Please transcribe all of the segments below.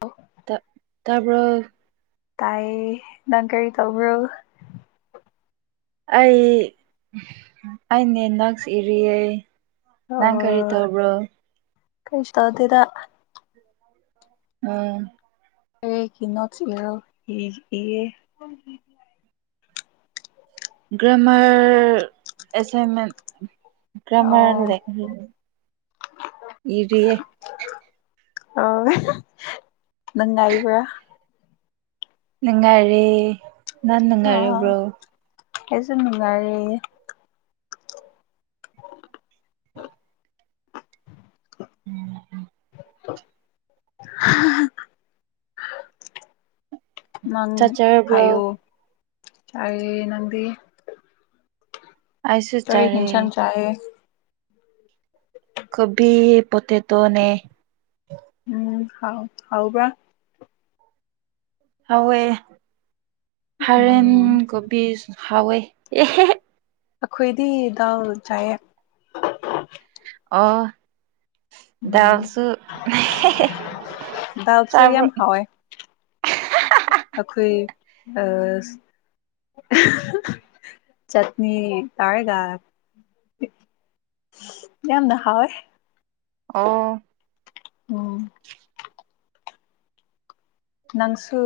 ꯑꯣ ꯇꯥꯄ ꯇꯥꯏꯌꯦ ꯅꯪ ꯀꯔꯤ ꯇꯧꯕ꯭ꯔꯣ ꯑꯩ -ꯑꯩ ꯅꯦꯅꯛꯁ ꯏꯔꯤꯌꯦ ꯅꯪ ꯀꯔꯤ ꯑꯣ ꯇꯧꯕ꯭ꯔꯣ ꯀꯩꯁꯨ ꯇꯧꯗꯦꯗ ꯎꯝ ꯑꯩ ꯀꯤꯅꯣꯠꯁ ꯏꯔ -ꯏꯈꯤꯌꯦ ꯒ꯭ꯔꯃꯥꯔ ꯑꯦꯁꯥꯏꯟꯃꯦꯟ ꯑꯣ ꯒ꯭ꯔꯃꯥꯔ ꯂꯩꯏ ꯏꯔꯤꯑꯦ ꯑꯥ [unintelligible] ꯅꯨꯡꯉꯥꯏꯕ꯭ꯔꯥ ꯅꯨꯡꯉꯥꯏꯔꯦ ꯅꯪ ꯑꯥ ꯅꯨꯡꯉꯥꯏꯔꯕ꯭ꯔꯣ ꯑꯩꯁꯨ ꯅꯨꯡꯉꯥꯏꯔꯦ [inaudible] ꯃꯪ ꯆꯥꯛ ꯆꯥꯔꯕ꯭ꯔꯣ ꯍꯥꯏꯌꯣ ꯇꯥꯏꯌꯦ ꯅꯪꯗꯤ ꯑꯩꯁꯨ ꯀꯔꯤ ꯆꯥꯔꯦ ꯍꯤꯡꯁꯟ ꯆꯥꯏꯌꯦ ꯀꯣꯕꯤ ꯄꯣꯇꯦꯇꯣ ꯅꯦ ꯎꯝ ꯍꯥꯎ ꯍꯥꯎꯕ꯭ꯔ ꯍꯥꯎꯋꯦ ꯍꯔꯦꯟ ꯎꯝ ꯀꯣꯕꯤꯁ ꯍꯥꯎꯋꯦ [unintelligible] ꯑꯈꯣꯏꯗꯤ ꯗꯥꯜ ꯆꯥꯏꯌꯦ ꯑꯣ ꯎꯝ ꯗꯥꯜꯁꯨ [unintelligible] ꯗꯥꯜꯁꯨ ꯆꯥꯕ꯭ꯔꯣ ꯌꯥꯝ ꯍꯥꯎꯋꯦ ꯑꯈꯨꯏ ꯑꯁ [unintelligible] ꯆꯠꯅꯤ ꯇꯥꯔꯒ ꯌꯥꯝꯅ ꯍꯥꯎꯋꯦ ꯑꯣ ꯎꯝ ꯅꯪꯁꯨ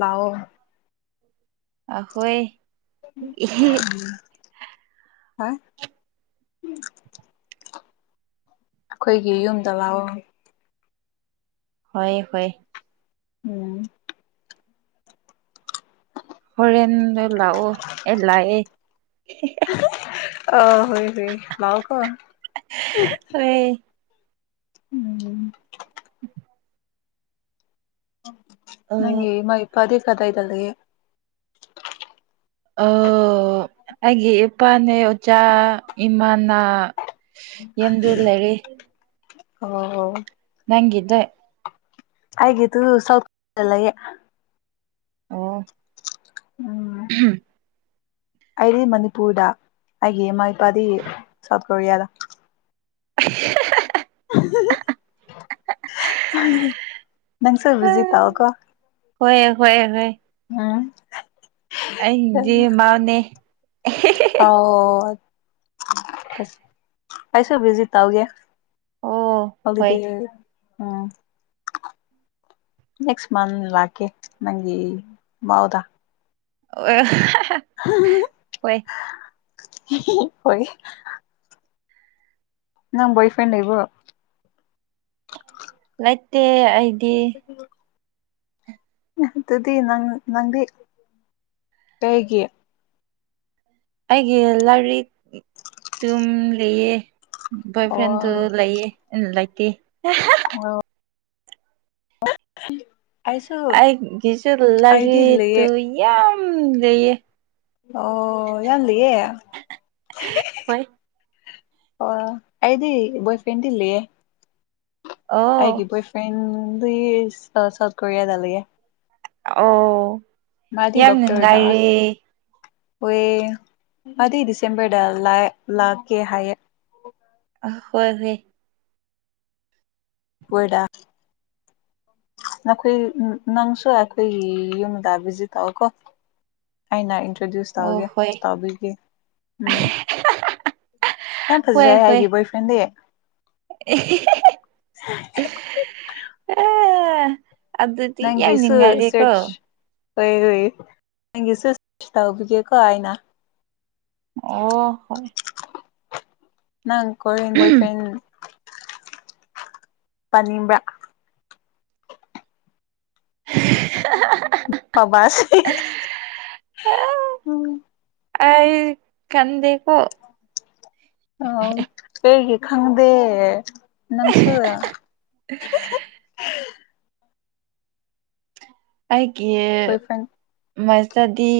ꯂꯥꯑꯣ ꯑ ꯍꯨꯏ [unintelligible] ꯍꯥ ꯑꯈꯣꯏꯒꯤ ꯌꯨꯝꯗ ꯂꯥꯑꯣ ꯍꯣꯏꯌꯦ ꯍꯣꯏ ꯎꯝ ꯍꯣꯔꯦꯟꯗꯣ ꯂꯥꯛꯑꯣ ꯑꯩ ꯂꯥꯛꯑꯦ ꯏ ꯍꯦ ꯍꯦ [unintelligible] ꯑ ꯍꯣꯏ ꯍꯣꯏ ꯂꯑꯣ ꯀꯣ [unintelligible] ꯍꯣꯏ ꯎꯝ [inaudible] ꯑ ꯅꯪꯒꯤ ꯏꯃꯥ ꯏꯄꯥꯗꯤ ꯀꯗꯥꯏꯗ ꯂꯩꯌꯦ ꯑ ꯑꯩꯒꯤ ꯏꯄꯥꯅꯦ ꯑꯣꯖꯥ ꯏꯃꯥꯅꯥ ꯑꯣ ꯅꯪꯒꯗ ꯑꯩꯒꯤꯗꯨ [unintelligible] ꯑꯣ ꯎꯝ [unintelligible] ꯑꯩꯗꯤ ꯃꯅꯤꯄꯨꯔꯗ ꯑꯩꯒꯤ ꯏꯃꯥ ꯏꯄꯥꯗꯤ ꯁꯥꯎꯠ ꯀꯣꯔꯤꯌꯥꯗ [unintelligible] ꯅꯪꯁꯨ ꯕꯤꯖꯤ ꯇꯥꯎꯑꯣꯀꯣ ꯍꯣꯏꯌꯦ ꯍꯣꯏꯌꯦ ꯍꯣꯏ ꯎꯝ ꯑꯩꯗꯤ ꯃꯥꯅꯦ ꯑꯥꯎ [unintelligible] ꯄꯁ ꯑꯩꯁꯨ ꯚꯤꯖꯤꯠ ꯇꯧꯒꯦ ꯑꯣ ꯍꯣꯏ ꯍꯣꯂꯤꯗꯦ ꯎꯝ [unintelligible] ꯅꯦꯛꯁ ꯃꯟ ꯂꯥꯛꯀꯦ ꯅꯪꯒꯤ ꯃꯣꯜꯗ ꯑꯣ ꯍꯥ ꯍꯥ [unintelligible] ꯍꯤꯍꯤꯍꯤ ꯍꯣꯏ ꯅꯪ ꯕꯣꯏꯐ꯭ꯔꯦꯟ ꯂꯩꯕ꯭ꯔꯣ ꯂꯩꯇꯦ ꯑꯩꯗꯤ ꯎꯝ ꯑꯗꯨꯗꯤ ꯅꯪ ꯅꯪꯗꯤ ꯀꯩꯒꯤ ꯑꯩꯒꯤ ꯂꯥꯏꯔꯤꯛ ꯇꯝ ꯂꯩꯌꯦ ꯑꯣ ꯕꯣꯏꯐ꯭ꯔꯦꯟꯗꯨ ꯂꯩꯌꯦ ꯂꯩꯇꯦ ꯑꯣ [inaudible] ꯑꯩꯒꯤꯁꯨꯨ ꯑꯩꯗꯤ ꯂꯩꯌꯦ ꯂꯔꯤꯛꯇꯨ ꯌꯥꯝ ꯂꯩꯌꯦ ꯑꯣ ꯌꯥꯝ ꯂꯩꯌꯦ ꯍꯣꯏ ꯑꯣ ꯑꯩꯗꯤ ꯕꯣꯏꯐ꯭ꯔꯦꯟꯗꯤ ꯂꯩꯌꯦ ꯑꯣ ꯑꯩꯒꯤ ꯕꯣꯏꯐ꯭ꯔꯦꯟꯗꯤ ꯁꯥꯎꯠ ꯀꯣꯔꯤꯌꯥꯗ ꯂꯩꯌꯦ ꯑꯣ ꯃꯥꯗꯤ ꯌꯥꯝ ꯅꯨꯡꯉꯥꯏꯔꯦ ꯍꯦ ꯑꯗꯨꯗꯤ ꯗꯤꯁꯦꯝꯕꯔꯗ ꯂꯥꯛꯀꯦ ꯍꯥꯏꯌꯦ ꯑ ꯍꯣꯏ ꯍꯣꯏ [unintelligible] ꯅꯈꯣꯏ ꯅꯪꯁꯨ ꯑꯩꯈꯣꯏ ꯌꯨꯝꯗꯕꯤꯁꯤ ꯇꯧꯑꯣꯀꯣ ꯑꯩꯅ ꯏꯟꯇ꯭ꯔꯣꯗ꯭ꯌꯨꯁ ꯑꯣ ꯇꯧꯒꯦ ꯍꯣꯏ ꯇꯧꯕꯒꯦ ꯎꯝ ꯌꯥꯝ ꯍꯣꯏ ꯐꯖꯩ ꯍꯣꯏ ꯑꯩꯒꯤ ꯕꯣꯏꯐ꯭ꯔꯦꯟꯗꯤ [unintelligible] ꯑꯗꯨꯗꯤ ꯌꯥꯝ ꯅꯪꯒꯤꯁꯨ ꯅꯨꯡꯉꯥꯏꯔꯦꯀꯣ ꯁꯔꯆ ꯍꯣꯏ ꯍꯣꯏ ꯅꯪꯒꯤꯁꯨ ꯇꯧꯕꯤꯒꯦꯀꯣ ꯑꯩꯅ ꯑꯣ ꯍꯣꯏ ꯅꯪ ꯀꯣꯔꯦꯟ ꯕꯣꯏꯐ꯭ꯔꯦꯟ ꯄꯥꯝꯕ꯭ꯔꯥ [inaudible] ꯄꯕꯥꯁꯤ ꯎꯝ ꯑꯩ ꯀꯟꯗꯦꯀꯣ ꯑ ꯀꯦꯒꯤ ꯈꯪꯗꯦ ꯅꯪꯁꯨ ꯑꯩꯒꯤ ꯕꯣꯏ ꯐ꯭ꯔꯦꯟ ꯃꯁꯇꯗꯤ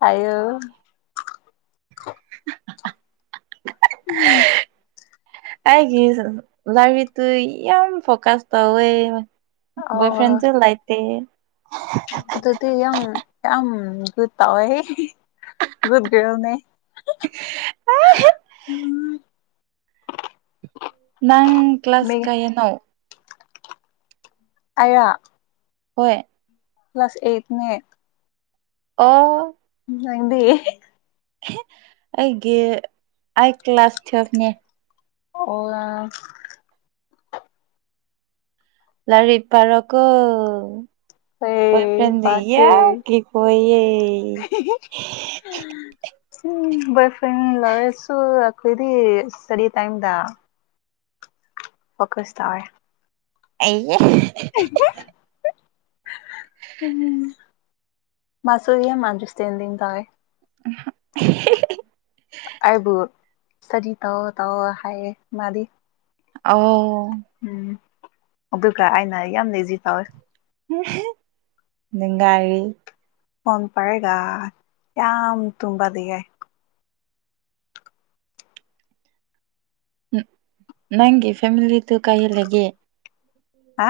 ꯑꯣ ꯑꯩꯒꯤ ꯂꯔꯤꯛꯇꯨ ꯌꯥꯝ ꯐꯣꯀꯁ ꯇꯧꯋꯦ ꯑꯣ ꯣꯣꯏ ꯐ꯭ꯔꯦꯟ ꯆ ꯂꯥꯛꯑꯠꯇꯦ ꯑꯗꯨꯗꯤ ꯌꯥꯝ ꯌꯥꯝ ꯒꯨꯗ ꯇꯧꯋꯦ ꯒꯨꯗ ꯒꯔꯜꯅꯦ ꯎꯝ ꯅꯪ ꯀ꯭ꯂꯁ ꯃꯤ ꯀꯥꯏꯟꯣ ꯑꯌꯥ ꯍꯣꯏ ꯀ꯭ꯂ꯭ꯂꯥꯁ ꯑꯩꯠꯅꯦ ꯑꯣ ꯎ ꯍꯪꯗꯤ ꯑꯩꯒꯤ ꯑꯥꯏ ꯀ꯭ꯂꯥꯁ ꯊꯤꯕꯅꯦ ꯑꯣ ꯂꯥꯏꯔꯤꯛ ꯄꯔꯣꯀꯣ ꯑꯩ ꯄꯥꯒꯦ [unintelligible] ꯎꯝ ꯕꯣꯏꯐ꯭ꯔꯦꯟ ꯂꯩꯔꯁꯨ ꯈꯣꯏꯗꯤ ꯁꯔꯤ ꯇꯥꯏꯝꯗ [unintelligible] ꯑꯩꯌꯦ [unintelligible] [unintelligible] [unintelligible] ꯑꯩꯕꯨ ꯁꯗꯤ ꯇꯧꯑꯣ ꯇꯧꯑꯣ ꯍꯥꯏꯌꯦ ꯃꯥꯗꯤ ꯑꯣ ꯎꯝ ꯑꯗꯨꯒꯀ ꯑꯩꯅ ꯌꯥꯝꯅ ꯏꯖꯤ ꯇꯧꯋꯦ ꯅꯨꯡꯒꯥꯔꯤ ꯐꯣꯟ ꯄꯔꯦꯒ ꯌꯥꯝꯝ ꯇꯨꯝꯝꯕꯗꯤꯒ ꯅꯪꯒꯤ ꯐꯃꯤꯂꯤꯗꯨ ꯀꯥꯏ ꯂꯩꯒꯦ ꯍꯥ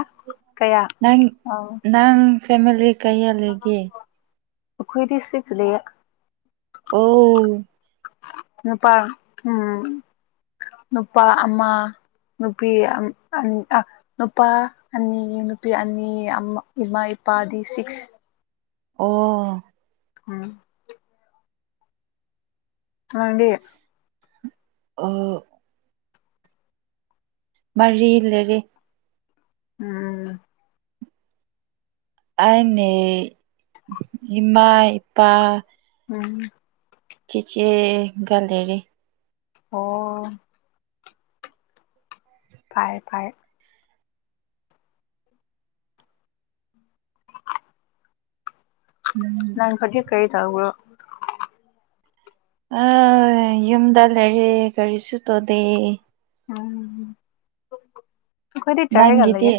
ꯀꯌꯥ ꯅꯪ ꯑꯥꯎ ꯅꯪ ꯐꯦꯃꯤꯂꯤ ꯀꯩꯌꯥ ꯂꯩꯒ ꯄꯨꯈꯣꯏꯗꯤ ꯁꯤ ꯂꯩ ꯑ ꯅꯨꯄꯥ ꯎꯝ ꯅꯨꯄꯥ ꯑꯃ ꯅꯨꯄꯤ ꯅꯨꯄꯥ ꯑꯅꯤ ꯅꯨꯄꯤ ꯑꯅꯤ ꯏꯃꯥ ꯏꯄꯥꯗꯤ ꯁꯤꯛꯁ ꯑꯣ ꯎꯝ ꯃꯪ ꯑ ꯃꯔꯤ ꯂꯩꯔꯤꯦ ꯎꯝ ꯑꯅꯦ ꯏꯃꯥ ꯏꯄꯥ ꯎꯝ ꯆꯆꯦ ꯜꯂꯤꯔꯤ ꯑꯣ ꯄꯥꯏ ꯄꯥꯏ ꯎꯝ ꯅꯪ ꯍꯧꯖꯤꯛ ꯀꯔꯤ ꯇꯧꯕ꯭ꯔꯣ ꯑ ꯌꯨꯝꯗ ꯂꯩꯔꯦ ꯀꯔꯤꯁꯨ ꯇꯧꯗꯦ ꯎꯝ ꯀꯣꯏꯗꯤ ꯆꯥꯦꯒ ꯂꯒ ꯅꯪꯒꯤꯗꯤ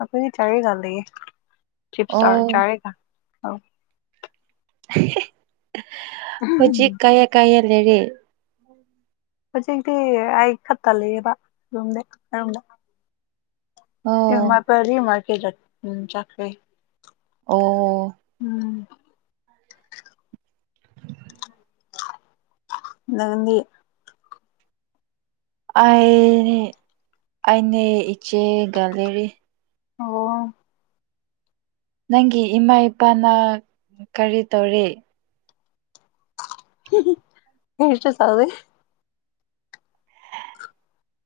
ꯑꯣꯏꯗꯤ ꯆꯥꯔꯦꯒ ꯂꯩꯌꯦ ꯆꯞꯁꯔ ꯑꯣ ꯆꯥꯔꯒ ꯍꯧꯖꯤꯛ ꯀꯌꯥ ꯀꯌꯥ ꯂꯩꯔꯦ ꯍꯧꯖꯤꯛꯇꯤ ꯑꯩ ꯈꯠꯇ ꯂꯩꯑꯕ ꯌꯣꯝꯗꯝ ꯑꯣ ꯃꯥ ꯄꯔꯤ ꯃꯥ ꯀ ꯆ ꯎ ꯆꯀꯔꯤ ꯑꯣ ꯎꯝ ꯅꯪꯗꯤ ꯑꯩꯅꯤ ꯑꯩꯅꯤ ꯏꯆꯦꯒ ꯂꯩꯔꯤ ꯑꯣ ꯅꯪꯒꯤ ꯏꯃꯥ ꯏꯄꯥꯅ ꯀꯔꯤ ꯇꯧꯔꯤ ꯅꯣꯏ ꯏꯆꯦ ꯁꯥꯎꯔꯦ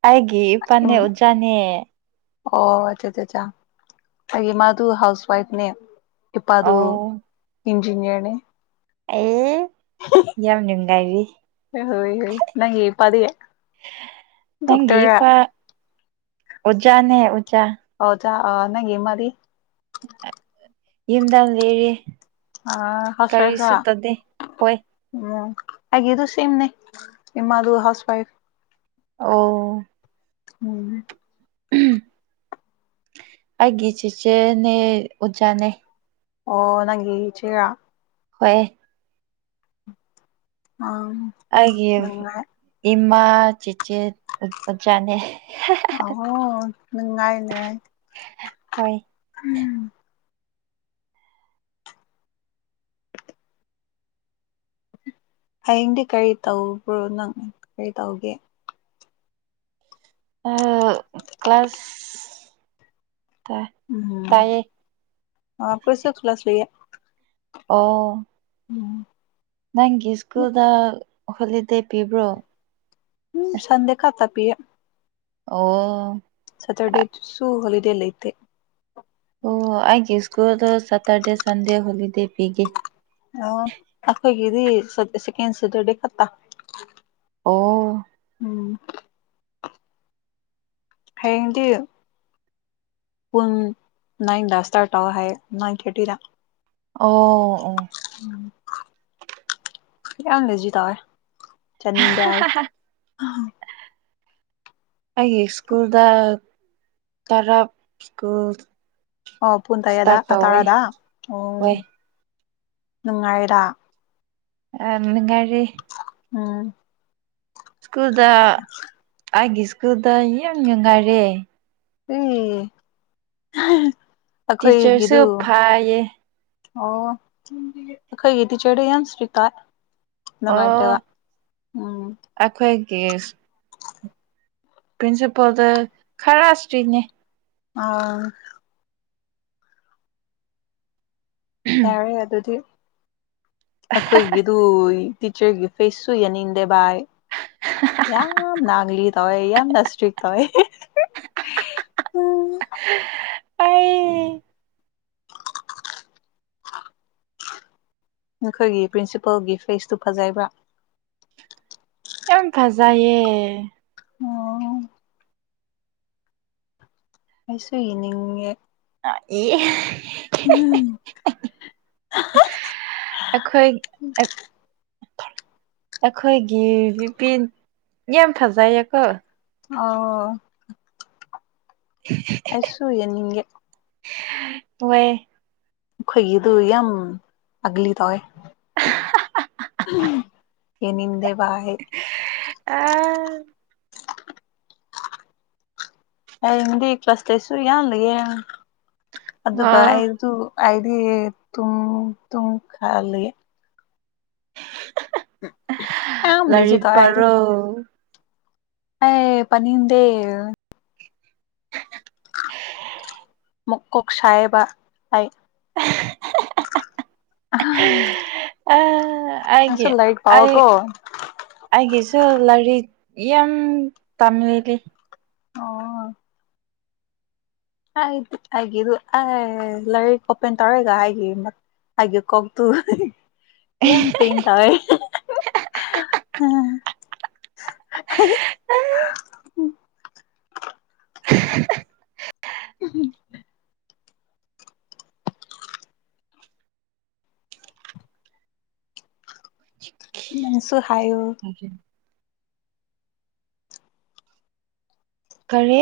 ꯑꯩꯒꯤ ꯏꯐꯝꯗ ꯎꯝ ꯑꯣꯖꯅꯦ ꯑꯣ ꯑꯆꯥ ꯑꯩꯒꯤ ꯃꯥꯗꯨ ꯍꯥꯎꯁ ꯋꯥꯏꯐꯅꯦ ꯏꯄꯥ ꯑ ꯑꯗꯨ ꯑꯧ ꯏꯟꯖꯤꯅꯤꯌꯔꯅꯦ ꯑ ꯍꯣꯏ ꯍ ꯅꯪ ꯄꯗꯤꯒꯦ ꯅꯪꯒꯤꯤ ꯄ ꯑꯣꯖꯥꯅꯦ ꯎꯖꯥ ꯍꯖ ꯅꯪꯦ ꯃꯔꯤ ꯌꯦꯗ ꯑꯥ ꯍꯥꯎꯁ ꯋꯥꯏꯐꯔꯥ ꯍꯣꯏ ꯎꯝ ꯑꯩꯒꯤꯗꯨ ꯁꯦꯝꯅꯤ ꯏꯃꯥꯁꯨ ꯍꯥꯎꯁ ꯋꯥꯏꯐ ꯑꯣ ꯎꯝ ꯑꯩꯒꯤ ꯆꯤꯆꯦꯅꯦ ꯑꯣꯖꯥꯅꯦ ꯑꯣ ꯅꯪꯒꯤ ꯏꯆꯦꯔ ꯍꯣꯏ ꯑ ꯑꯩꯒꯤ ꯏꯃꯥ ꯆꯤꯆꯦ ꯑꯣꯖꯥꯅꯦ ꯑꯣꯍꯣ ꯅꯨꯡꯉꯥꯏ ꯅꯨꯉꯥꯏ ꯍꯣꯏ ꯎꯝ ꯍꯌꯦꯡꯗꯤ ꯀꯔꯤ ꯇꯧꯕ꯭ꯔꯣ ꯅꯪ ꯀꯔꯤ ꯇꯧꯒꯦ ꯑꯥ ꯀ꯭ꯂꯥꯁ ꯇꯥ ꯎꯝ ꯇꯥꯏꯌꯦ ꯑ ꯀꯣꯏꯁꯤꯁꯛ ꯄꯂꯁ ꯁꯨꯏꯌꯦ ꯑꯣ ꯎꯝ ꯅꯪꯒꯤ ꯁ꯭ꯀꯨꯜꯗ ꯍꯣꯂꯤꯗꯦ ꯄꯤꯕ꯭ꯔꯣ ꯎꯝ ꯁꯟꯗꯦ ꯈꯥꯇ ꯄꯤꯌꯦ ꯑꯣ ꯁꯇꯔꯗꯦꯗꯨꯁꯨ ꯍꯣꯂꯤꯗꯦ ꯂꯩꯇꯦ ꯑꯣ ꯑꯩꯒꯤ ꯁ꯭ꯀꯨꯜꯗꯨ ꯁꯇꯔꯗꯦ ꯁꯟꯗꯦ ꯍꯣꯂꯤꯗꯦ ꯄꯤꯒꯦ ꯑ ꯑꯩꯈꯣꯏꯒꯤꯗꯤ ꯁꯠ ꯁꯦꯀꯦꯟ ꯁꯥꯇꯔꯗꯦ ꯈꯛꯇ ꯑꯣ ꯎꯝ ꯍꯌꯦꯡꯗꯤ ꯄꯨꯟ ꯅꯥꯏꯟꯗꯥ ꯁꯇꯥꯔꯠ ꯇꯧ ꯍꯥꯏꯌꯦ ꯅꯥꯏꯟ ꯊꯥꯔꯇꯤꯗ ꯑꯣ ꯑꯣ ꯎꯝ ꯏꯔꯥꯡꯒꯁꯨ ꯇꯧꯋꯦ ꯆꯠꯅꯤꯡꯗꯦ ꯍꯥꯏ ꯑꯥ ꯑꯩꯒꯤ ꯁ꯭ꯀꯨꯜꯗ ꯇꯔꯞ ꯁ꯭ꯀꯨꯜ ꯑꯣ ꯄꯨꯡ ꯇꯔꯦꯠꯗ ꯏꯁꯇꯥꯔꯠ ꯇꯧꯋꯦ ꯑꯇꯥꯔꯗ ꯎ ꯍꯣꯏ ꯅꯨꯡꯉꯥꯏꯗ ꯑꯝ ꯅꯨꯉꯥꯏꯔꯤ ꯎꯝ ꯁ꯭ꯀꯨꯜꯗ ꯑꯩꯒꯤ ꯁ꯭ꯀꯨꯜꯗ ꯌꯥꯝ ꯅꯨꯡꯉꯥꯏꯔꯦ ꯑꯦ [unintelligible] ꯇꯤꯆꯔꯁꯨ ꯑꯩꯈꯣꯏꯒꯤꯗꯨ ꯐꯩꯌꯦ ꯑꯣ ꯑꯈꯣꯏꯒꯤ ꯇꯤꯆꯔꯗꯤ ꯌꯥꯝ ꯏꯁꯇꯥ ꯑꯣ ꯎꯝ ꯑꯈꯣꯏ ꯀꯁ ꯄ꯭ꯔꯤꯟꯁꯤꯄꯥꯜꯗ ꯈꯔ ꯁꯇꯏꯅꯦ ꯑꯥ ꯌꯥꯔꯦ ꯑꯗꯨꯗꯤ ꯑꯩꯈꯣꯏꯒꯤꯗꯨ ꯇꯤꯆꯔꯒꯤ ꯐꯦꯁꯁꯨ ꯌꯥꯅꯤꯡꯗꯦ ꯚꯏ ꯌꯥꯝ ꯅꯥꯒꯂꯤ ꯇꯧꯋꯦ ꯌꯥꯝ ꯏꯁꯇꯤꯛ ꯇꯧꯋꯦ ꯑꯩ ꯅꯈꯣꯏꯒꯤ ꯄ꯭ꯔꯤꯟꯁꯤꯄꯜꯒꯤ ꯐꯦꯁꯇꯨ ꯐꯖꯕ꯭ꯔꯥ ꯎꯝ ꯐꯖꯩꯌꯦ ꯑꯣ ꯑꯩꯁꯨ ꯌꯦꯅꯤꯡꯉꯦ ꯑꯥ ꯌꯦ ꯑꯩꯈꯣꯏ ꯑꯛ ꯑꯈꯣꯏꯒꯤ ꯅꯨꯄꯤ ꯌꯥꯝ ꯐꯖꯩꯌꯦꯀꯣ ꯑꯣ ꯑꯩꯁꯨ ꯌꯦꯅꯤꯡꯒꯦ [unintelligible] ꯍꯣꯏ ꯈꯣꯏꯒꯤꯗꯨ ꯌꯥꯝ ꯑꯒꯂꯤ ꯇꯧꯑ [unintelligible] ꯌꯦꯡꯅꯤꯗꯦꯕ ꯑꯩ ꯑꯥ ꯍꯌꯦꯡꯗꯤ ꯀ꯭ꯂꯥꯁ ꯇꯦꯁꯁꯨ ꯌꯥ ꯂꯩꯌꯦ ꯑꯗꯨꯒ ꯑꯣ ꯑꯩꯗꯨ ꯑꯩꯗꯤ ꯇꯨꯡ ꯇꯨꯡ ꯈ ꯂꯩꯌꯦ [unintelligible] ꯂꯦꯖꯤ ꯂꯔꯤꯛ ꯇꯧꯋꯦ ꯄꯔꯣ ꯑꯦ ꯄꯅꯤꯡꯗꯦ ꯃꯀꯣꯛ ꯁꯥꯏꯑꯕ ꯑꯩ [inaudible] [inaudible] ꯑ ꯑꯩꯒꯤ ꯅꯪꯁꯨ ꯂꯥꯏꯔꯤꯛ ꯑꯩ ꯄꯥꯎꯀꯣ ꯑꯩꯒꯤꯁꯨ ꯂꯥꯏꯔꯤꯛ ꯌꯥꯝ ꯇꯝꯂꯤ ꯑꯣ ꯑ ꯑꯩꯒꯤꯗꯨ ꯑ ꯂꯔꯤꯛ ꯑꯣꯄꯦꯟ ꯇꯧꯔꯦꯒ ꯍꯥꯏꯒꯤ ꯑꯩꯒꯤ ꯀꯣꯛꯇꯨ ꯌꯥ ꯄꯦꯟ ꯇꯧꯑꯦ [unintelligible] [unintelligible] [unintelligible] ꯅꯪꯁꯨ ꯍꯥꯏꯌꯣ [inaudible] ꯀꯔꯤ